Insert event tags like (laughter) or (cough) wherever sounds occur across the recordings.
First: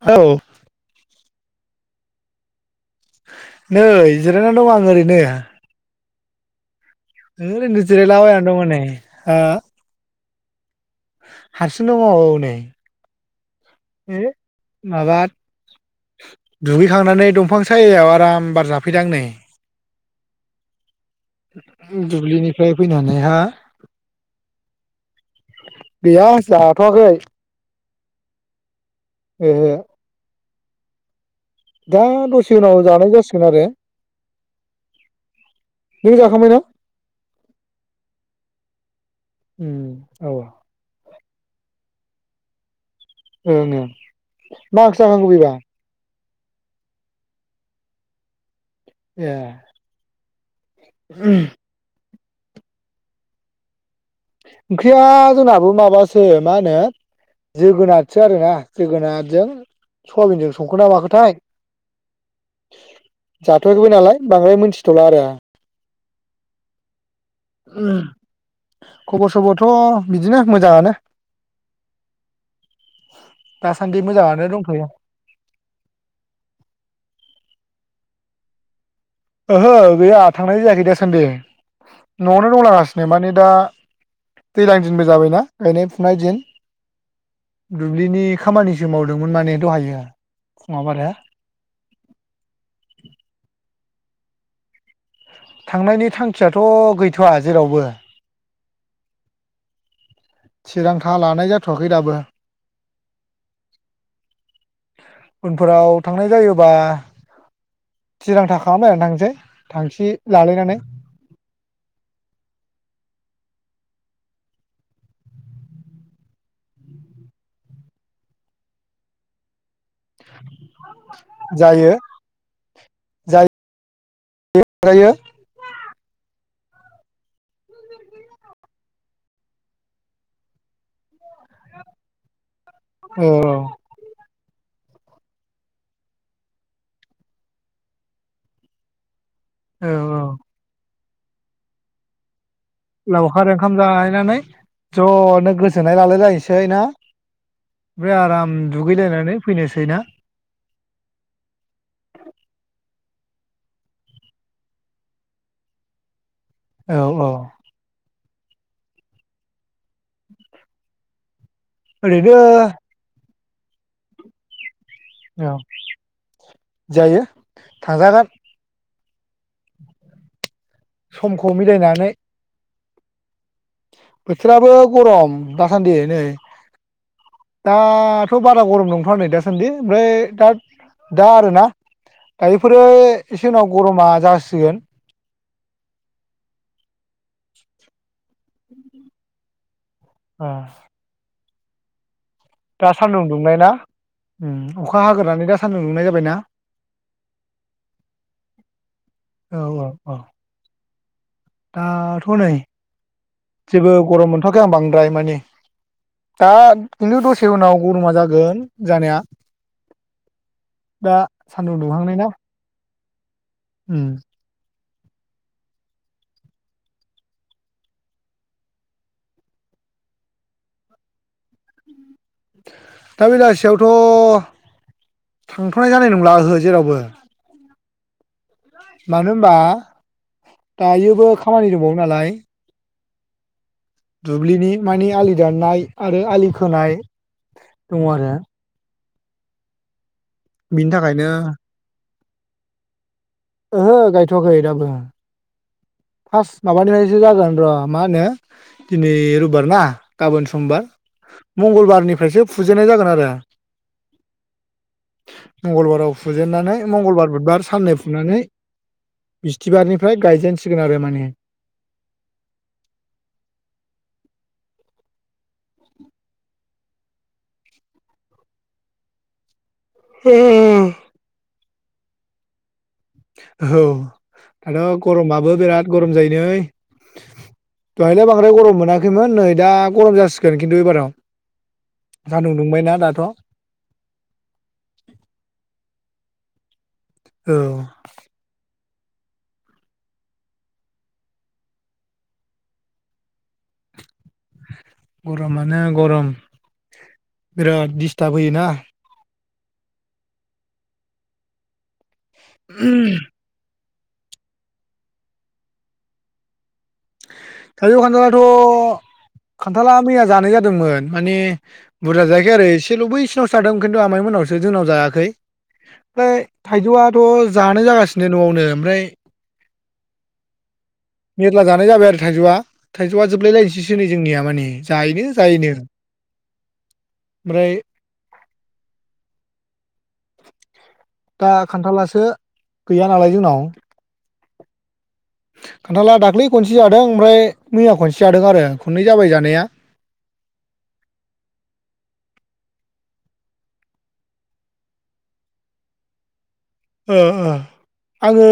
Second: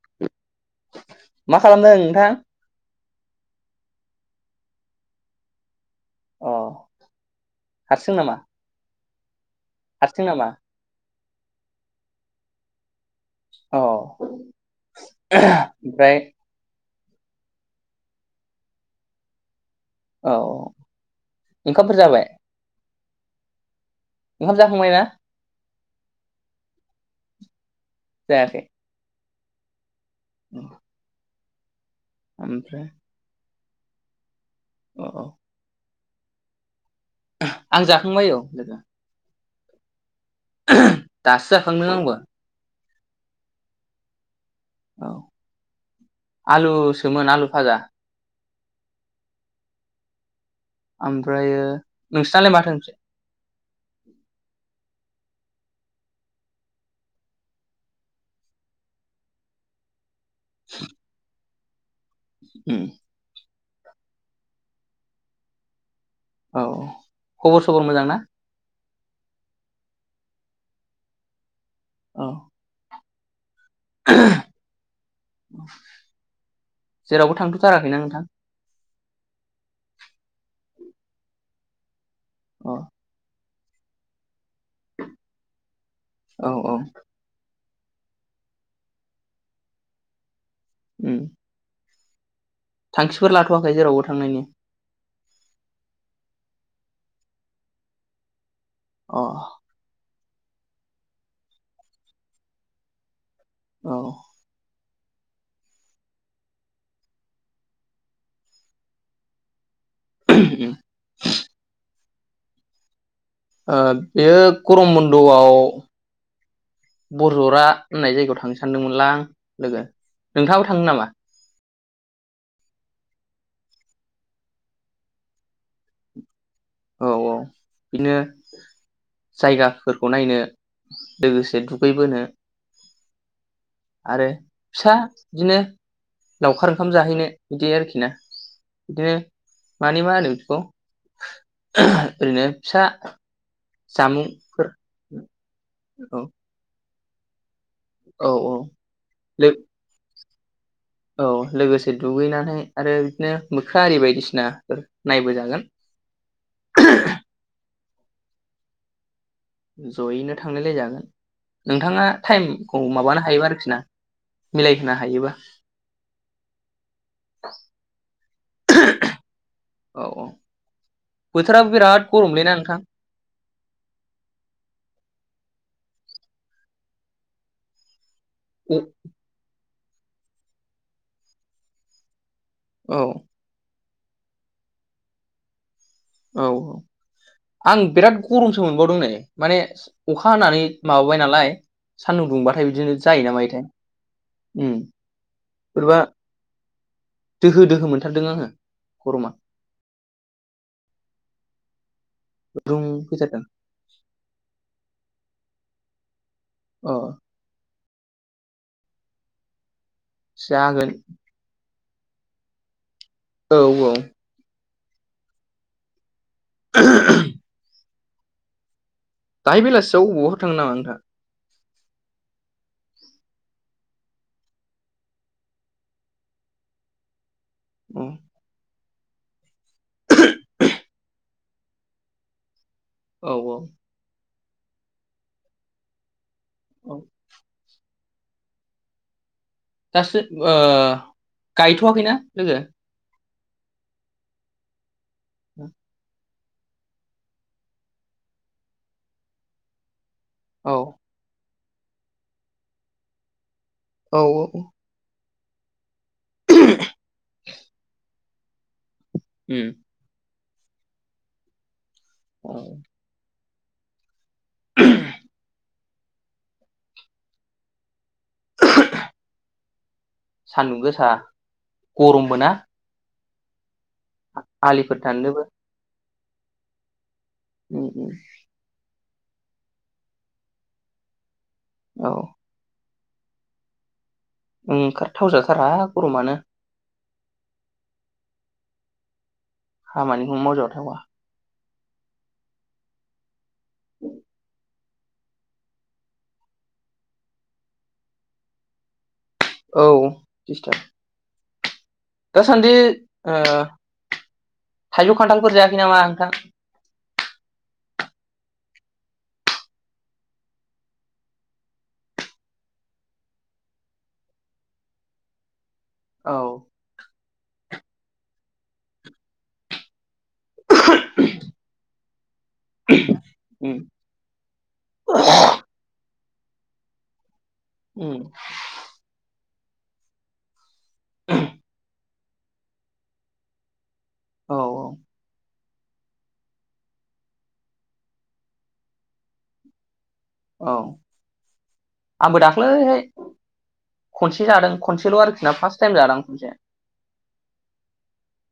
औ मा खालामदों नोंथां नै जिरायनानै दं आं ओरैनो अ ओ ओरैनो हारसिं जिरायला बायना दं नै हो सिं नामा हारसि दङ औ नै अ ए ओमफ्राय माबा दुगै खांनानै दंफां सायायाव आराम बार जाफैदां नै औ ओंखामफोर जाबाय दुबलिनिफ्राय फैनानै हा ओंखाम जाखांबाय ना गैया जाथ'वाखै जायाखै ओहो ओं दा दसे उनाव जानाय जासिगोन आरो औ नों जाखांबाय ना? आं जाखांबाय औ लोगो उम औ दासो जाखांदों आंबौ (inaudible) ए नो‌ मा ओंख्रि औ जाखांखो‌ बेबा आलुसोमोन आलु फाजा ए ओमफ्रायो नोंस्लालाय माथों ओंख्रि? ओंख्रिया जोंनाबो माबासो मा होनो जोगोनारसो आरोना जोगोनारजों सयाबिनजों संखो ना माखोथाय उम जाथआखैबो नालाय बांद्राय मोनथिथला आरो आ औ खबर सबर मोजां ना? खबर सबरथ बिदिनो मोजांङानो औ (inaudible) मोजाङानो दंथ'यो जेरावबो थांथथारा खैना नोंथां ओहो गैया थांनाय जायाखै दासान्दि नआवनो अ दंलागासिनो माने दा दैज्लां दिनबो जाबायना गायनाय फुनाय दिन औ औ दुब्लिनि खामानिसो मावदोंमोन माने दहायो। फुङाव आरो उम थांखिफोर लाथवाखै जेरावबो थांनायनि? थांनायनि थांखियाथ गैथवा जेरावबो। अ थिरांथा लानाय जाथवाखै दाबो। औ उनफोराव थांनाय जायोबा थिरांथा खालामलायनानै थांनोसै। थांखि उम लालायनानै ओ बेयो गरम बन्दआव बरजरा होननाय जायगायाव थांनो सानदोंमोनलां लोगो। नोंथाङाबो थांनो नामा (inaudible) जायो जायो। औ औ बिदिनो जायगाफोरखौ नायनो लोगोसे दुगैबोनो औ आरो फिसा बिदिनो लावखार ओंखाम जाहैनो बिदि आरोखि ना बिदिनो औ मानि औ मा औ होनो बिदिखौ? (unintelligible) ओरैनो लावखार ओंखाम जाहैनानै जामुंफोर ज'नो गोसो गोजोनाय औ लालायलायसै ना ना ओमफाय औ औ आराम दुगैलायनानै लो फैनोसै ना? औ लोगोसे दुगैनानै आरो बिदिनो मोख्रा आरि बायदिसिनाफोर नायबोजागोन। औ औ ज'यैनो थांनायलाय जागोन। नोंथाङा ओरैनो टाइमखौ माबानो हायोबा आरो खि ना मिलाय औ जायो थांजागोन (unintelligible) औ औ समखौ बोथोराबो बिराद मिलायनानै गरमलै ना नोंथां? बोथोराबो गरम दासान्दि नै दा थ' बारा औ गरम नंथाया नै दासान्दि ओमफ्राय दा दा आरोना दायोफोरो औ एसे उनाव गर'मा जासिगोन। औ औ आं बिराद गरमसो मोनबावदों नै माने अखा ओ हानानै माबाबाय नालाय सान्दुं दुंबाथाय दा बिदिनो जायो सान्दुं दुंनाय मायोथाय ना उम अखा हाग्रोनानै दा सान्दुं बोरैबा दुंनाय जाबायना। दोहो दोहो मोनथारदों आङो गरमा दा थ' नै गुदुं फैथारदों जेबो गरम मोनथ'वाखै आं बांद्राय माने दा अ खिन्थु दसे उनाव गर'मा जागोन जानाया जागोन। न्दुं दुहांनाय ना। औ औ उम (inaudible) दाहाय बेलासियाव अबावबाफोर थाङो नामा नोंथां? दा बेलासियावथ' थांथ'नाय जानाय नंला ओहो जेरावबो। उम मानो होनबा दायोबो खामानि दंबावो नालाय औ औ दुब्लिनि मानि आलि दाननाय आरो आलि खोनाय औ दङ आरो दासो ओ बिनि थाखायनो गायथ'वाखै ना? (unintelligible) ओहो गायथ'वाखै दाबो (inaudible) फास्त माबानिफ्रायसो जागोन र' मा होनो दिनै रुबिबार ना गाबोन औ समबार मंगलबारनिफ्रायसो फुजेनाय जागोन आरो। औ औ औ मंगलबाराव फुजेननानै मंगलबार बुधबार साननै फुं फुनानै उम बिस्तिबारनिफ्राय गायजेन सिगोन आरो माने औ (inaudible) औ सान्दुं गोसा गरम बोना। औ दाथ' दाननोबो गरमाबो बिराद गरम जायो। नै उम उम दहायलाय बांद्राय गरम मोना खैमोन नै दा गरम जासिगोन खिन्थु एबाराव। औ सान्दुं दुंबायना दा थ ओंखारथाव जाथारा गरमानो औ खामानिखौ मावजा थावा। उम गरमानो गरम बिराद दिस्टाब होयोना। औ दिस्ताब। दासान्दि थाइजौ ओ। थाइजौ खान्थालफोर जायाखै नामा नोंथां। थाइजौ खान्थालाथ' खान्थाला मैया जानाय जादोंमोन माने बुरजा जायाखै आरो एसेल' बैसिनावसो जादों खिन्थु आमाइ मोननावसो जोंनाव जायाखै। फ्राय औ थायजौआ। थ' जानाय जागासिनो न'आवनो ओमफ्राय। मेनला जा जाबाय आरो थाइजौआ थाइजौआ उम जोबलायलायनोसैसो नै जोंनिया माने जायोनो जायोनो। आमफ्राय। उम दा खान्थालासो। गैया नालाय जोंनाव। औ औ। खान्थाला दाख्लै खनसे जादों आमफ्राय मैया खनसे जादों आरो खननै जाबाय जानाया। औ आंबो दाख्लैहाय खनसे जादों खनसेल' आरोखिना फार्स्ट टाइम जादोंआं खनसे। ओ ओ ओङो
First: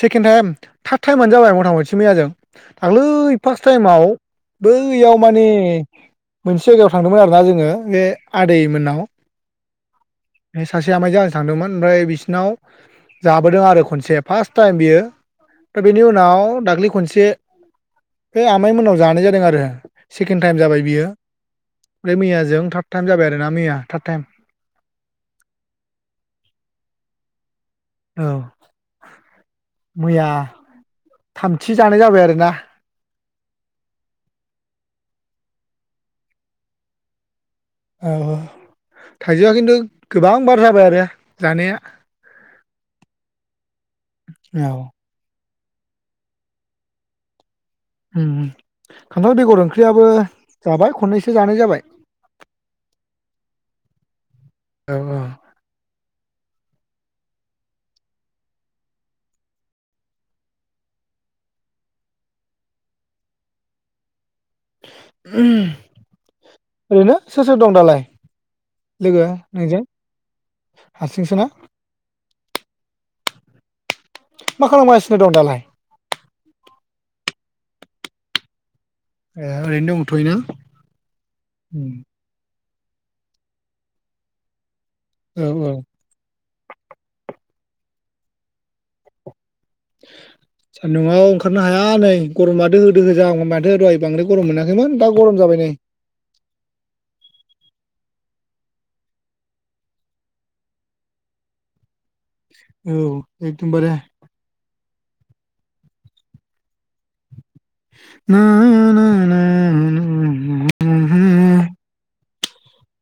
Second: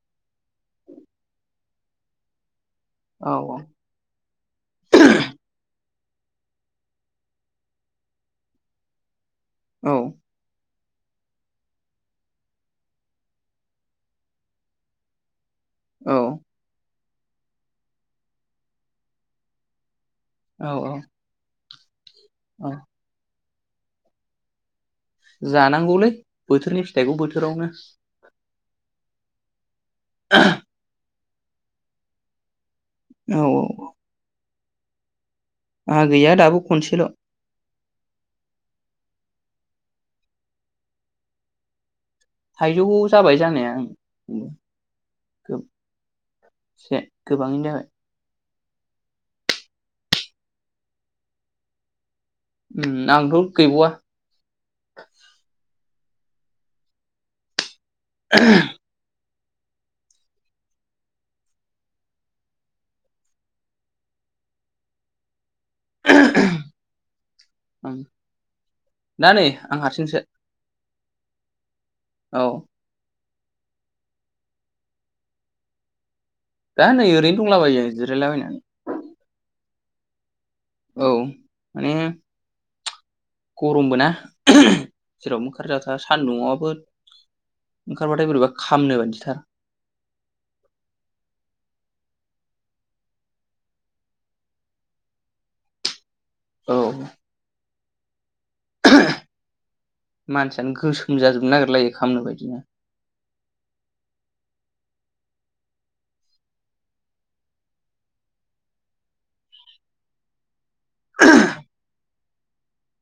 सेकेण्ड टाइम थार्द टाइम मोनानो जाबाय मथा मथि मैयाजों औ दाख्लैय फार्स्ट टाइमाव बैयाव माने मोनसे जायगायाव थांदोंमोन आरोना जोङो बे आदै मोननाव। औ। सासे आमायजों आंजों थांदोंमोन आमफ्राय बिसि बनाव जाबोदों आरो खनसे फार्स्ट टाइम बियो। दा बेनि औ उनाव दाख्लि खनसे। जे बे आमाइ मोननाव जानाय जादों आरो। सेकेण्ड टाइम औ जाबाय औ बियो। ओमफ्राय मैयाजों औ थार्ड टाइम जाबाय आरो। मैया थार्ड टाइम। जानांगौलै बोथोरनि फिथाइखौ बोथोरावनो। औ। मैया। थामथि जानाय जाबाय आरोना। औ औ। आंहा गैया दाबो खनसेल'। औ थाइजौआ खिन्थु गोबां बार जाबाय आरो जानाया। थाइजौ जाबाय जानाया। औ गोबाङैनो जाबाय। खान्थाल बेगर ओंख्रियाबो जाबाय खननैसो जानाय जाबाय। ओं आंथ' गैबावा (unintelligible) (unintelligible) ओरैनो सोर सोर दं आं दालाय लोगो दा नै आं नोंजों हारसिंसो हारसिंसोना? औ। मा खालामगासिनो दं दालाय? दा नै ओरैनो दंलाबायो जिरायलाबायनानै। ए ओरैनो दंथयो ना? औ माने गरमबो ना। औ जेरावबो औ ओंखारजाथारा सान्दुंआवबोथ ओंखारबाथाय बोरैबा खामनो बादिथार। सान्दुआव ओंखारनो हाया नै गरमा दोहो दोहो जाहां माथो दहाय बांद्राय गरम मोनाखैमोन दा गरम जाबाय नै। औ। मानसियानो गोसोम जाजोबनो नागिरलायो। खामनो बायदिनो औ एकदम बारे। (inaudible)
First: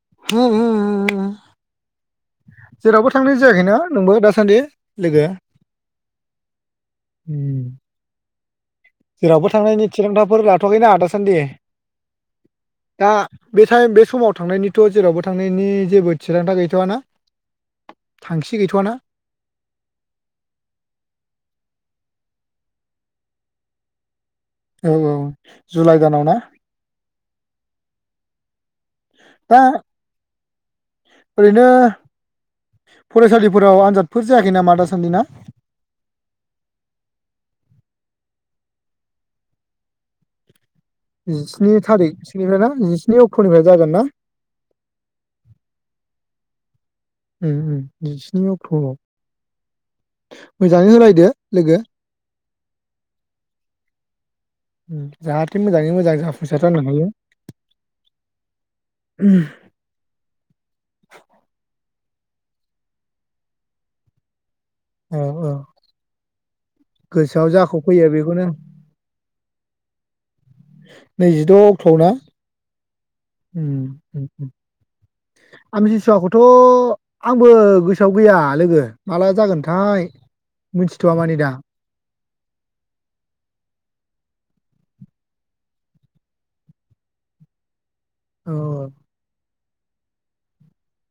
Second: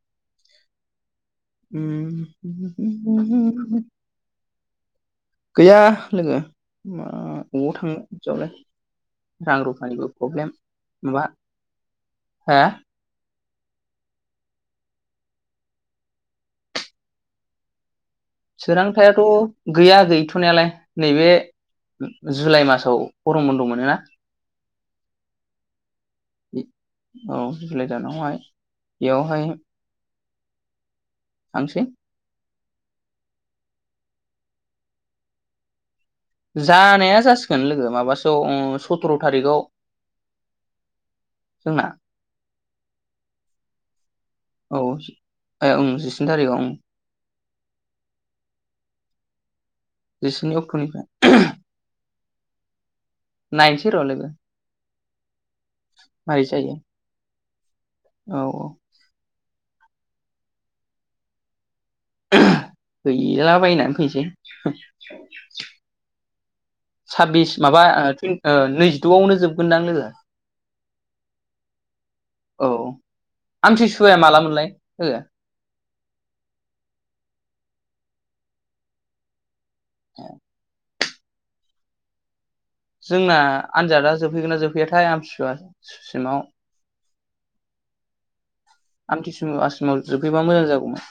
(unintelligible) (inaudible) जेरावबो थांनाय जायाखैना नोंबो दासान्दि लोगो गैया लोगो मा उम अबाव थांनो? (unintelligible) जेरावबो रां थांनायनि रुफानिबो थिरांथाफोर प्रब्लेम लाथवाखै ना माबा दासान्दि हा दा‌ बे टायम बे समाव थांनायनिथ जेरावबो थांनायनि जेबो थिरांथा गैथवा ना? सोरांथायाथ गैया गैथनायालाय नैबे जुलाइ मासाव गरम बन्द मोनोना? औ औ जुलाइ दानाव ना औ जुलाइ दानावहाय बेयावहाय दा ओरैनो थांसै फरायसालिफोराव आनजादफोर जायाखै नामा दासान्दि ना? जानाया जासिगोन लोगो माबासोआव ओ सथ्र थारिगाव। जिस्नि थारिख सोनिफ्राय ना जिस्नि अक्टनिफ्राय जागोन ना? औ ए ओं जिस्नि थारिखआव ओं उम उम जिस्नि अक्ट आव। जिस्नि मोजाङै अक्ट'निफ्राय होलायदो लोगो। नाइनसै र लोगो। उम जाहाथ थे मोजाङै मोजां मारै जाफुंसार जायो जानो हायो। औ औ। (unintelligible) हैला बायनानै फैनोसै। औ औ गोसोआव साबबिस जाख' माबा फैयो ओ बेखौनो थुइन नैजिदआवनो जोबगोनदां लोगो। नैजिद' अक्ट'आव ना। औ उम आमथिसुवाया माला मोनलाय हो? फसुवाखौथ' आंबो गोसोआव गैया लोगो माला जागोन थाय मोनथि थ'आ मानि दा जोंना आनजादा जोबहैगोन ना जोबहैयाथाय आमथिसुवा सिमाव। औ आमथि सु-आसु जोबहैबा मोजां जागौमोन।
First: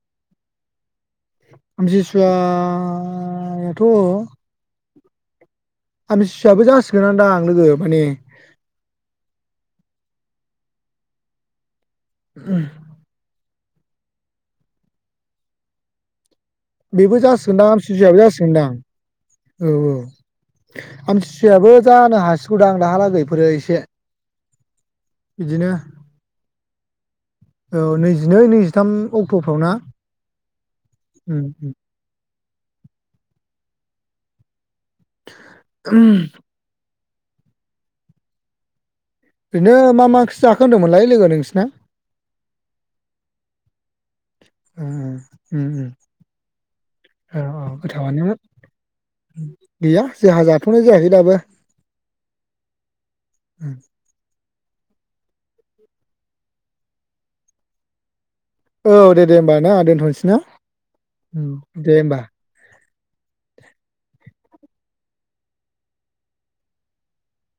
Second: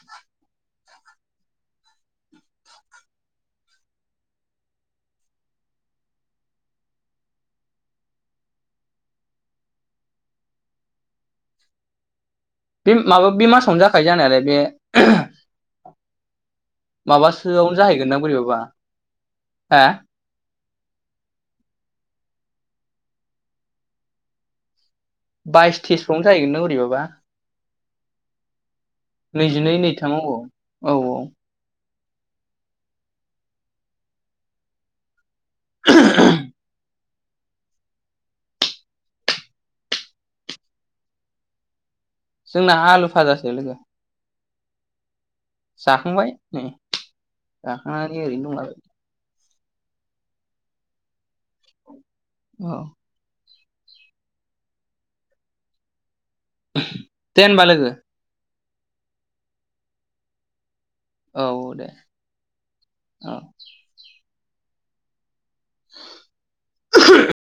आमथिसुवाथ'ओ आमथिसुवायाबो जासिगोन आदां आं लोगो माने बे माबा बे मास जाखायो जानायालाय बे बेबो माबासोआवनो जासिगोनदां सिुजुयो जाहैगोनदां बोरैबाबा जासिगोनदां औ हा औ। आमथिसुयाबो जानो हासिगौदां दाहालागैफोरो एसे। बिदिनो बाइस त्रिसबावनो जाहैगोन नों ओरैबाब बा औ नैजिनै नैजिथाम अक्ट'फ्राव नैजिनै ना नैथामाव औ औ औ ओम उम ओरैनो मा मा ओंख्रि जाखो होनदोंमोनलाय लोगो नोंसिना। जोंना आलु फाजासो लोगो। औ औ ओम ओम जाखांबाय नै औ औ जाखांनानै गोथावानोनो। ओरैनो दंलाबायो गैया जोंहा जाथ'नाय जायाखै दाबो। औ। उम देनहोनबा लोगो औ दे दे हबा ना दोनथ'नोसै ना। औ औ दे औ। (unintelligible)